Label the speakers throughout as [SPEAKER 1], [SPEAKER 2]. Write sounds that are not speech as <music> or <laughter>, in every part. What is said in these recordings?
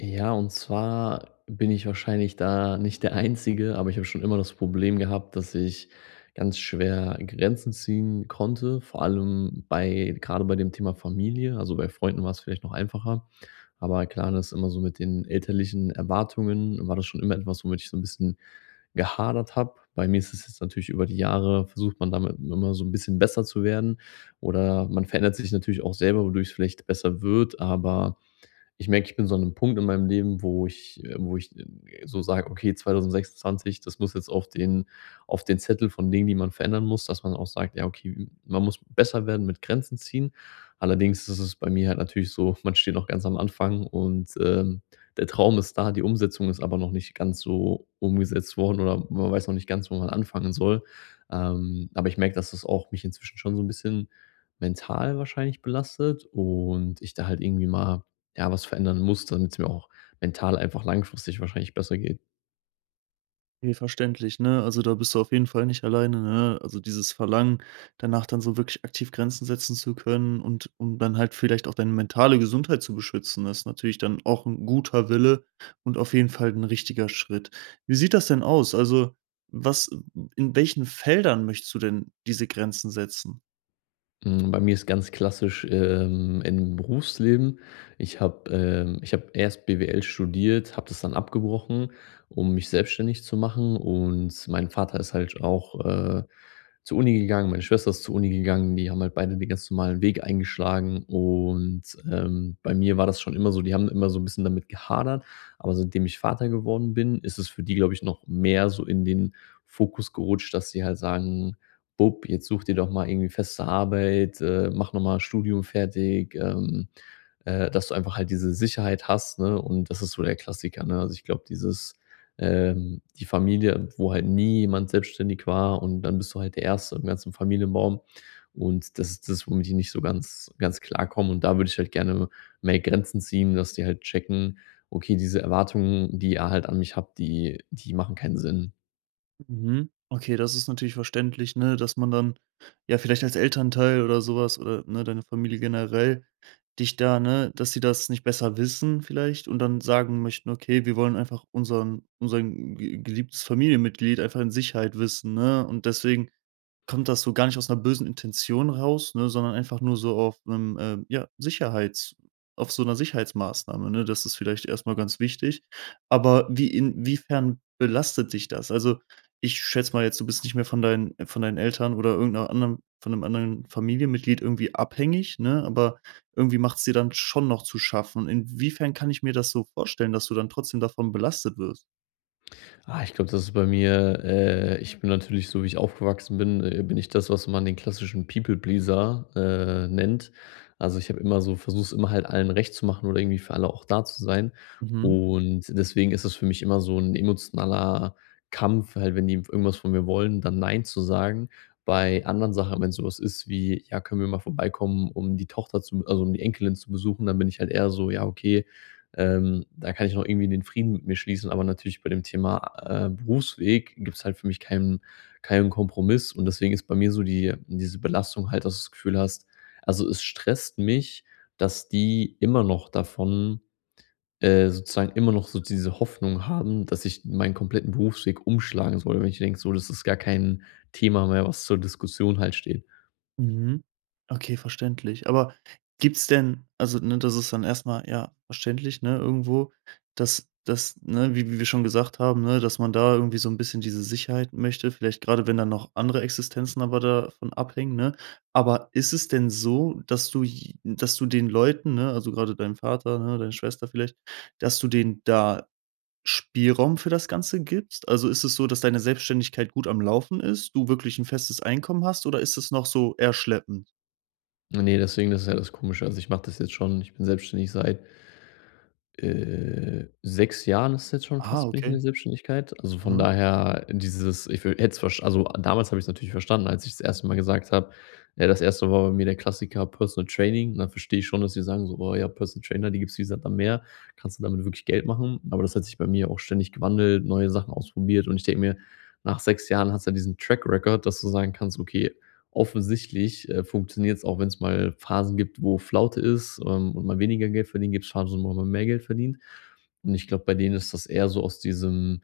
[SPEAKER 1] Ja, und zwar bin ich wahrscheinlich da nicht der Einzige, aber ich habe schon immer das Problem gehabt, dass ich ganz schwer Grenzen ziehen konnte, vor allem bei gerade bei dem Thema Familie. Also, bei Freunden war es vielleicht noch einfacher, aber klar, das ist immer so mit den elterlichen Erwartungen war das schon immer etwas, womit ich so ein bisschen gehadert habe. Bei mir ist es jetzt natürlich über die Jahre versucht man damit immer so ein bisschen besser zu werden oder man verändert sich natürlich auch selber, wodurch es vielleicht besser wird, aber ich merke, ich bin so an einem Punkt in meinem Leben, wo ich so sage: „Okay, 2026, das muss jetzt auf den Zettel von Dingen, die man verändern muss“, dass man auch sagt: „Ja, okay, man muss besser werden mit Grenzen ziehen.“ Allerdings ist es bei mir halt natürlich so, man steht noch ganz am Anfang und der Traum ist da, die Umsetzung ist aber noch nicht ganz so umgesetzt worden oder man weiß noch nicht ganz, wo man anfangen soll. Aber ich merke, dass das auch mich inzwischen schon so ein bisschen mental wahrscheinlich belastet und ich da halt irgendwie mal ja, was verändern muss, damit es mir auch mental einfach langfristig wahrscheinlich besser geht.
[SPEAKER 2] Okay, verständlich, ne? Also, da bist du auf jeden Fall nicht alleine, ne? Also, dieses Verlangen danach, dann so wirklich aktiv Grenzen setzen zu können und um dann halt vielleicht auch deine mentale Gesundheit zu beschützen, das ist natürlich dann auch ein guter Wille und auf jeden Fall ein richtiger Schritt. Wie sieht das denn aus? Also, was in welchen Feldern möchtest du denn diese Grenzen setzen?
[SPEAKER 1] Hm, bei mir ist ganz klassisch, im Berufsleben. Ich habe erst BWL studiert, habe das dann abgebrochen, um mich selbstständig zu machen, und mein Vater ist halt auch, zur Uni gegangen, meine Schwester ist zur Uni gegangen, die haben halt beide den ganz normalen Weg eingeschlagen, und bei mir war das schon immer so, die haben immer so ein bisschen damit gehadert, aber seitdem ich Vater geworden bin, ist es für die, glaube ich, noch mehr so in den Fokus gerutscht, dass sie halt sagen: Bub, jetzt such dir doch mal irgendwie feste Arbeit, mach nochmal Studium fertig, dass du einfach halt diese Sicherheit hast, ne? Und das ist so der Klassiker, ne? Also, ich glaube, dieses die Familie, wo halt nie jemand selbstständig war und dann bist du halt der Erste im ganzen Familienbaum. Und das ist das, womit die nicht so ganz ganz klarkommen. Und da würde ich halt gerne mehr Grenzen ziehen, dass die halt checken: „Okay, diese Erwartungen, die ihr halt an mich habt, die machen keinen Sinn.“
[SPEAKER 2] Mhm. Okay, das ist natürlich verständlich, ne, dass man dann, ja, vielleicht als Elternteil oder sowas oder, ne, deine Familie generell dich da ne, dass sie das nicht besser wissen vielleicht und dann sagen möchten: „Okay, wir wollen einfach unseren ge geliebtes Familienmitglied einfach in Sicherheit wissen“, ne? Und deswegen kommt das so gar nicht aus einer bösen Intention raus, ne, sondern einfach nur so auf einem ja, Sicherheits auf so einer Sicherheitsmaßnahme, ne? Das ist vielleicht erstmal ganz wichtig. Aber wie inwiefern belastet dich das? Also, ich schätze mal jetzt, du bist nicht mehr von deinen Eltern oder irgend anderen von einem anderen Familienmitglied irgendwie abhängig, ne? Aber irgendwie macht's dir dann schon noch zu schaffen. Inwiefern kann ich mir das so vorstellen, dass du dann trotzdem davon belastet wirst?
[SPEAKER 1] Ah, ich glaube, das ist bei mir ich bin natürlich so, wie ich aufgewachsen bin, bin ich das, was man den klassischen People Pleaser, nennt. Also, ich habe immer so versuche immer halt allen recht zu machen oder irgendwie für alle auch da zu sein.
[SPEAKER 2] Mhm.
[SPEAKER 1] Und deswegen ist es für mich immer so ein emotionaler Kampf, halt, wenn die irgendwas von mir wollen, dann nein zu sagen. Bei anderen Sachen, wenn sowas ist wie: „Ja, können wir mal vorbeikommen, um die Tochter zu also, um die Enkelin zu besuchen“, dann bin ich halt eher so: „Ja, okay, da kann ich noch irgendwie den Frieden mit mir schließen, aber natürlich bei dem Thema, Berufsweg gibt es halt für mich keinen Kompromiss und deswegen ist bei mir so diese Belastung halt, dass du das Gefühl hast also, es stresst mich, dass die immer noch davon sozusagen immer noch so diese Hoffnung haben, dass ich meinen kompletten Berufsweg umschlagen soll, wenn ich denke, so, das ist gar kein Thema mehr, was zur Diskussion halt steht.
[SPEAKER 2] Mhm. Okay, verständlich. Aber gibt's denn also, ne, das ist dann erstmal ja, verständlich, ne, irgendwo, dass ne, wie wir schon gesagt haben, ne, dass man da irgendwie so ein bisschen diese Sicherheit möchte, vielleicht gerade wenn dann noch andere Existenzen aber davon abhängen, ne? Aber ist es denn so, dass du j dass du den Leuten, ne, also gerade deinem Vater, ne, deine Schwester vielleicht, dass du denen da Spielraum für das Ganze gibst? Also, ist es so, dass deine Selbstständigkeit gut am Laufen ist, du wirklich ein festes Einkommen hast, oder ist es noch so eher schleppend?
[SPEAKER 1] Ne, deswegen, das ist ja das Komische. Also, ich mache das jetzt schon ich bin selbstständig seit 6 Jahren ist es jetzt schon
[SPEAKER 2] Ah,
[SPEAKER 1] fast bin ich in der
[SPEAKER 2] okay.
[SPEAKER 1] Selbstständigkeit. Also, von
[SPEAKER 2] Mhm.
[SPEAKER 1] daher dieses ich hätte es versch also, damals habe ich's natürlich verstanden, als ich das erste Mal gesagt habe. Ja, das erste war bei mir der Klassiker Personal Training. Und dann verstehe ich schon, dass sie sagen so: „Boah, ja, Personal Trainer, die gibt's wie Sand am Meer. Kannst du damit wirklich Geld machen?“ Aber das hat sich bei mir auch ständig gewandelt, neue Sachen ausprobiert. Und ich denke mir, nach 6 Jahren hast du ja diesen Track Record, dass du sagen kannst: „Okay, offensichtlich, funktioniert es auch, wenn es mal Phasen gibt, wo Flaute ist, und man weniger Geld verdient, gibt es Phasen, wo man mehr Geld verdient. Und ich glaube, bei denen ist das eher so aus diesem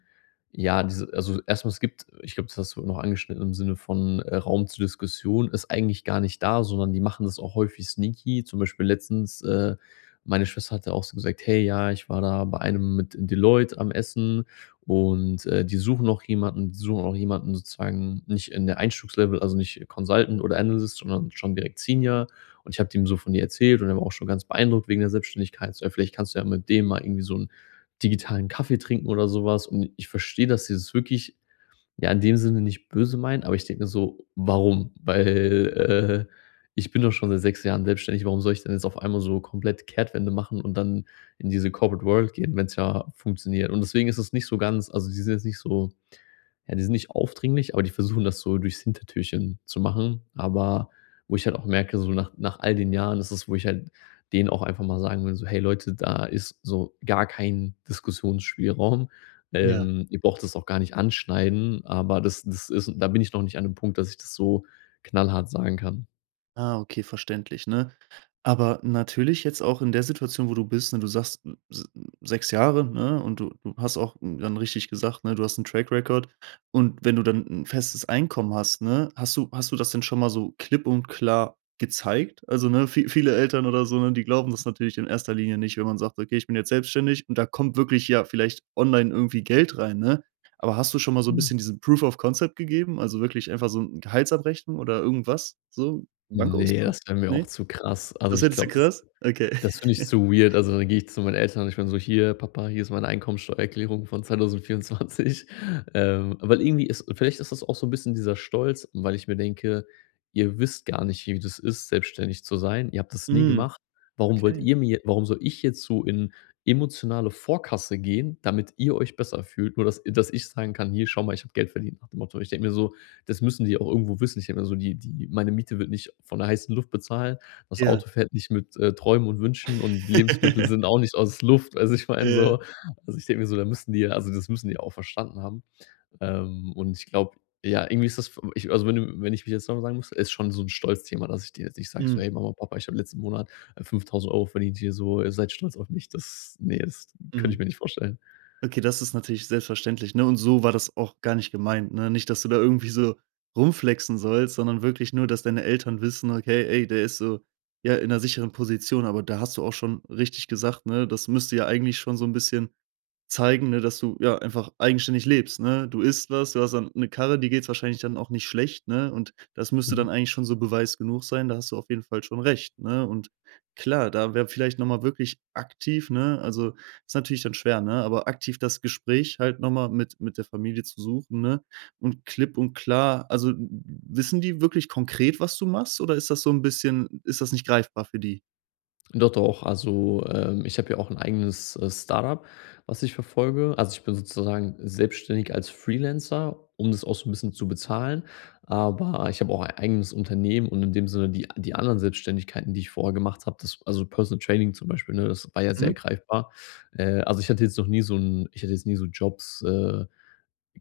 [SPEAKER 1] ja, diese also, erstmal es gibt ich glaube, das hast du noch angeschnitten im Sinne von, Raum zur Diskussion ist eigentlich gar nicht da, sondern die machen das auch häufig sneaky. Zum Beispiel letztens, meine Schwester hatte auch so gesagt: „Hey, ja, ich war da bei einem mit Deloitte am Essen, und die suchen auch jemanden sozusagen nicht in der Einstiegslevel, also nicht Consultant oder Analyst, sondern schon direkt Senior. Und ich habe dem so von dir erzählt und er war auch schon ganz beeindruckt wegen der Selbstständigkeit. So: „Ja, vielleicht kannst du ja mit dem mal irgendwie so einen digitalen Kaffee trinken oder sowas. Und ich verstehe, dass sie es wirklich ja, in dem Sinne nicht böse meinen, aber ich denke mir so: „Warum?“ Weil ich bin doch schon seit 6 Jahren selbstständig, warum soll ich denn jetzt auf einmal so komplett Kehrtwende machen und dann in diese Corporate World gehen, wenn es ja funktioniert? Und deswegen ist es nicht so ganz also, die sind jetzt nicht so ja, die sind nicht aufdringlich, aber die versuchen das so durchs Hintertürchen zu machen. Aber wo ich halt auch merke, so nach all den Jahren ist es, wo ich halt denen auch einfach mal sagen will, so: „Hey Leute, da ist so gar kein Diskussionsspielraum.
[SPEAKER 2] Ja.
[SPEAKER 1] Ihr braucht das auch gar nicht anschneiden.“ Aber das das ist da bin ich noch nicht an dem Punkt, dass ich das so knallhart sagen kann.
[SPEAKER 2] Ah, okay, verständlich, ne? Aber natürlich jetzt auch in der Situation, wo du bist, ne, du sagst m s 6 Jahre, ne, und du hast auch m, dann richtig gesagt, ne, du hast einen Track Record. Und wenn du dann ein festes Einkommen hast, ne, hast du das denn schon mal so klipp und klar gezeigt? Also, ne, vie viele Eltern oder so, ne, die glauben das natürlich in erster Linie nicht, wenn man sagt: „Okay, ich bin jetzt selbstständig“, und da kommt wirklich ja vielleicht online irgendwie Geld rein, ne? Aber hast du schon mal so ein
[SPEAKER 1] Mhm.
[SPEAKER 2] bisschen diesen Proof of Concept gegeben, also wirklich einfach so 'n Gehaltsabrechnung oder irgendwas so?
[SPEAKER 1] Nee,
[SPEAKER 2] Bankauszug?
[SPEAKER 1] das wäre mir auch
[SPEAKER 2] Ne?
[SPEAKER 1] zu krass. Also,
[SPEAKER 2] Das
[SPEAKER 1] ich
[SPEAKER 2] findest du
[SPEAKER 1] glaube,
[SPEAKER 2] krass? Okay.
[SPEAKER 1] das finde ich zu
[SPEAKER 2] <laughs>
[SPEAKER 1] weird. Also, dann gehe ich zu meinen Eltern und ich bin so: „Hier, Papa, hier ist meine Einkommensteuererklärung von 2024.“ <laughs> Weil irgendwie ist das auch so ein bisschen dieser Stolz, weil ich mir denke: „Ihr wisst gar nicht, wie das ist, selbstständig zu sein. Ihr habt das nie
[SPEAKER 2] Mhm,
[SPEAKER 1] gemacht. Warum wollt
[SPEAKER 2] okay.
[SPEAKER 1] ihr mir Warum soll ich jetzt so in emotionale Vorkasse gehen, damit ihr euch besser fühlt, nur dass ich sagen kann: ‚Hier, schau mal, ich habe Geld verdient,' nach dem Motto.“ Ich denke mir so, das müssen die auch irgendwo wissen. Ich denke mir so, die meine Miete wird nicht von der heißen Luft bezahlt. Das
[SPEAKER 2] Ja.
[SPEAKER 1] Auto fährt nicht mit, Träumen und Wünschen, und die Lebensmittel sind
[SPEAKER 2] <laughs>
[SPEAKER 1] auch nicht aus Luft. Also, ich meine
[SPEAKER 2] Ja.
[SPEAKER 1] so also, ich denke mir so, da müssen die ja also, das müssen die ja auch verstanden haben. Und ich glaube, ja, irgendwie ist das v ich also, wenn ich mich jetzt nochmal sagen muss, ist schon so ein Stolzthema, dass ich denen jetzt nicht sage so:
[SPEAKER 2] Mhm,
[SPEAKER 1] „Hey Mama, Papa, ich habe letzten Monat, 5.000 € verdient hier so, ihr seid stolz auf mich.“ Das nee, das könnte ich
[SPEAKER 2] mhm.
[SPEAKER 1] mir nicht vorstellen.
[SPEAKER 2] Okay, das ist natürlich selbstverständlich, ne? Und so war das auch gar nicht gemeint, ne? Nicht, dass du da irgendwie so rumflexen sollst, sondern wirklich nur, dass deine Eltern wissen: „Okay, ey, der ist so, ja, in 'ner sicheren Position.“ Aber da hast du auch schon richtig gesagt, ne? Das müsste ja eigentlich schon so 'n bisschen zeigen, ne, dass du, ja, einfach eigenständig lebst, ne? Du isst was, du hast dann 'ne Karre, dir geht's wahrscheinlich dann auch nicht schlecht, ne? Und das müsste
[SPEAKER 1] Mhm.
[SPEAKER 2] dann eigentlich schon so Beweis genug sein, da hast du auf jeden Fall schon recht, ne? Und klar, da wäre vielleicht noch mal wirklich aktiv, ne, also, ist natürlich dann schwer, ne, aber aktiv das Gespräch halt noch mal mit der Familie zu suchen, ne? Und klipp und klar also, wissen die wirklich konkret, was du machst, oder ist das so ein bisschen, ist das nicht greifbar für die?
[SPEAKER 1] Doch, doch. Also, ich habe ja auch ein eigenes, Startup, was ich verfolge. Also, ich bin sozusagen selbstständig als Freelancer, um das auch so ein bisschen zu bezahlen. Aber ich habe auch ein eigenes Unternehmen, und in dem Sinne die anderen Selbstständigkeiten, die ich vorher gemacht habe, das also, Personal Training zum Beispiel, ne, das war ja sehr
[SPEAKER 2] Mhm.
[SPEAKER 1] greifbar. Also, ich hatte jetzt noch nie so ein ich hatte jetzt nie so Jobs,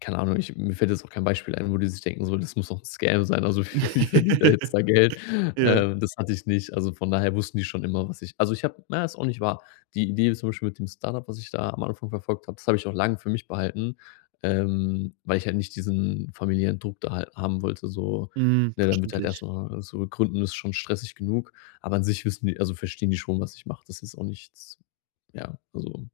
[SPEAKER 1] keine Ahnung, ich mir fällt jetzt auch kein Beispiel ein, wo die sich denken so: „Das muss doch ein Scam sein, also <laughs> wie verdient der jetzt
[SPEAKER 2] <laughs>
[SPEAKER 1] da Geld?“
[SPEAKER 2] Ja.
[SPEAKER 1] Das hatte ich nicht. Also, von daher wussten die schon immer, was ich also ich habe na, ist auch nicht wahr. Die Idee zum Beispiel mit dem Startup, was ich da am Anfang verfolgt habe, das habe ich auch lange für mich behalten, weil ich halt nicht diesen familiären Druck da halt haben wollte, so,
[SPEAKER 2] Mhm,
[SPEAKER 1] ne, dann wird halt
[SPEAKER 2] verständlich.
[SPEAKER 1] erstmal so gründen ist schon stressig genug, aber an sich wissen die also verstehen die schon, was ich mache. Das ist auch nichts ja, also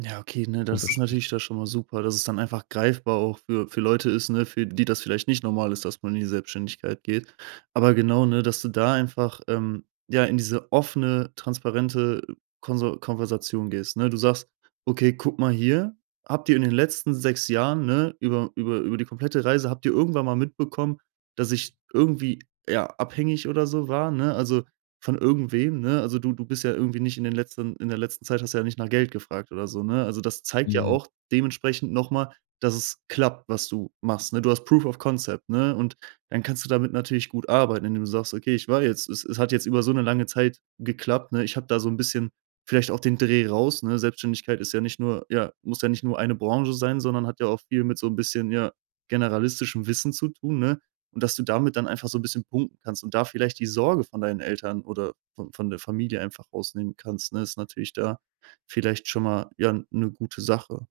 [SPEAKER 2] Ja, okay, ne, das ist
[SPEAKER 1] unverständlich.
[SPEAKER 2] natürlich da schon mal super, dass es dann einfach greifbar auch für Leute ist, ne, für die das vielleicht nicht normal ist, dass man in die Selbstständigkeit geht. Aber genau, ne, dass du da einfach, ja, in diese offene, transparente Konso Konversation gehst, ne? Du sagst: „Okay, guck mal hier, habt ihr in den letzten 6 Jahren, ne, über die komplette Reise habt ihr irgendwann mal mitbekommen, dass ich irgendwie, ja, abhängig oder so war, ne? Also, von irgendwem, ne? Also, du bist ja irgendwie nicht in den letzten in der letzten Zeit hast du ja nicht nach Geld gefragt oder so, ne? Also, das zeigt ja
[SPEAKER 1] Mhm.
[SPEAKER 2] auch dementsprechend nochmal, dass es klappt, was du machst, ne? Du hast Proof of Concept, ne? Und dann kannst du damit natürlich gut arbeiten, indem du sagst: „Okay, ich war jetzt es hat jetzt über so eine lange Zeit geklappt, ne? Ich habe da so ein bisschen vielleicht auch den Dreh raus“, ne? Selbstständigkeit ist ja nicht nur ja, muss ja nicht nur eine Branche sein, sondern hat ja auch viel mit so ein bisschen, ja, generalistischem Wissen zu tun, ne? Und dass du damit dann einfach so ein bisschen punkten kannst und da vielleicht die Sorge von deinen Eltern oder von der Familie einfach rausnehmen kannst, ne? Ist natürlich da vielleicht schon mal, ja, eine gute Sache.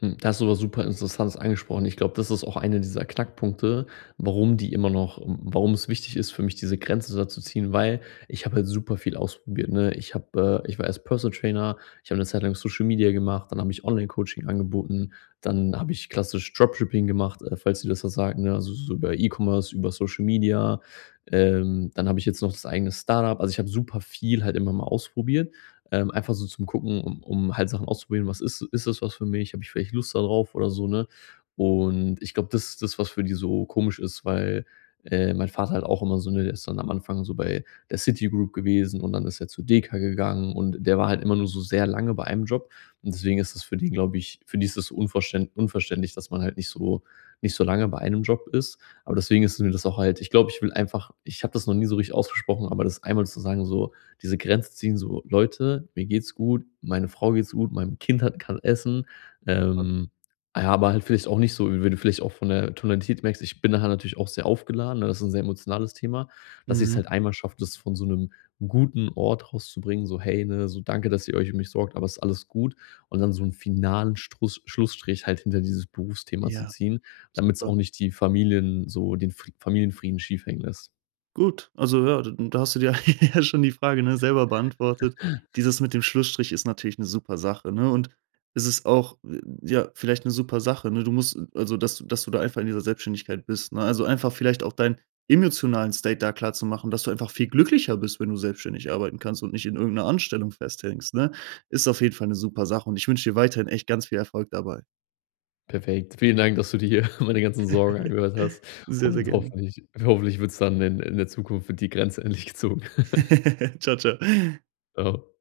[SPEAKER 1] Hm, da hast du was super Interessantes angesprochen. Ich glaube, das ist auch einer dieser Knackpunkte, warum die immer noch warum es wichtig ist für mich, diese Grenze da zu ziehen, weil ich habe halt super viel ausprobiert, ne? Ich habe ich war erst Personal Trainer, ich habe eine Zeit lang Social Media gemacht, dann habe ich Online-Coaching angeboten, dann habe ich klassisch Dropshipping gemacht, falls dir das was sagt, ne? Also, so über E-Commerce, über Social Media. Dann habe ich jetzt noch das eigene Startup. Also, ich habe super viel halt immer mal ausprobiert einfach so zum Gucken, um halt Sachen auszuprobieren. Was ist das was für mich? Habe ich vielleicht Lust darauf oder so, ne? Und ich glaube, das ist das, was für die so komisch ist, weil mein Vater halt auch immer so, ne, der ist dann am Anfang so bei der City Group gewesen und dann ist er zu Deka gegangen und der war halt immer nur so sehr lange bei einem Job. Und deswegen ist das für den, glaube ich, für die ist das so unverständlich, dass man halt nicht so lange bei einem Job ist. Aber deswegen ist mir das auch halt ich glaube, ich will einfach ich habe das noch nie so richtig ausgesprochen, aber das einmal zu sagen so: diese Grenze ziehen, so: „Leute, mir geht's gut, meine Frau geht's gut, meinem Kind hat kann essen.“ Ähm, ah ja, aber halt vielleicht auch nicht so, wenn du vielleicht auch von der Tonalität merkst, ich bin nachher natürlich auch sehr aufgeladen, ne? Das ist ein sehr emotionales Thema, dass ich es
[SPEAKER 2] Mhm.
[SPEAKER 1] halt einmal schaffe, das von so einem guten Ort rauszubringen, so: „Hey, ne, so danke, dass ihr euch um mich sorgt, aber es ist alles gut.“ Und dann so einen finalen Struss Schlussstrich halt hinter dieses Berufsthema zu
[SPEAKER 2] Ja,
[SPEAKER 1] ziehen, damit es
[SPEAKER 2] super.
[SPEAKER 1] auch nicht die Familien so den Fri Familienfrieden schief hängen lässt.
[SPEAKER 2] Gut, also ja, d da hast du dir <laughs> ja schon die Frage, ne, selber beantwortet. Dieses mit dem Schlussstrich ist natürlich eine super Sache, ne? Und es ist auch, ja, vielleicht eine super Sache, ne? Du musst also, dass du da einfach in dieser Selbstständigkeit bist, ne? Also, einfach vielleicht auch deinen emotionalen State da klar zu machen, dass du einfach viel glücklicher bist, wenn du selbstständig arbeiten kannst und nicht in irgendeiner Anstellung festhängst, ne? Ist auf jeden Fall eine super Sache und ich wünsche dir weiterhin echt ganz viel Erfolg dabei.
[SPEAKER 1] Perfekt. Vielen Dank, dass du dir <laughs> meine ganzen Sorgen
[SPEAKER 2] <laughs>
[SPEAKER 1] angehört hast
[SPEAKER 2] Sehr, sehr
[SPEAKER 1] und
[SPEAKER 2] gerne.
[SPEAKER 1] hoffentlich wird es dann in der Zukunft wird die Grenze endlich gezogen. <laughs>
[SPEAKER 2] <laughs> Ciao ciao.
[SPEAKER 1] Tschau.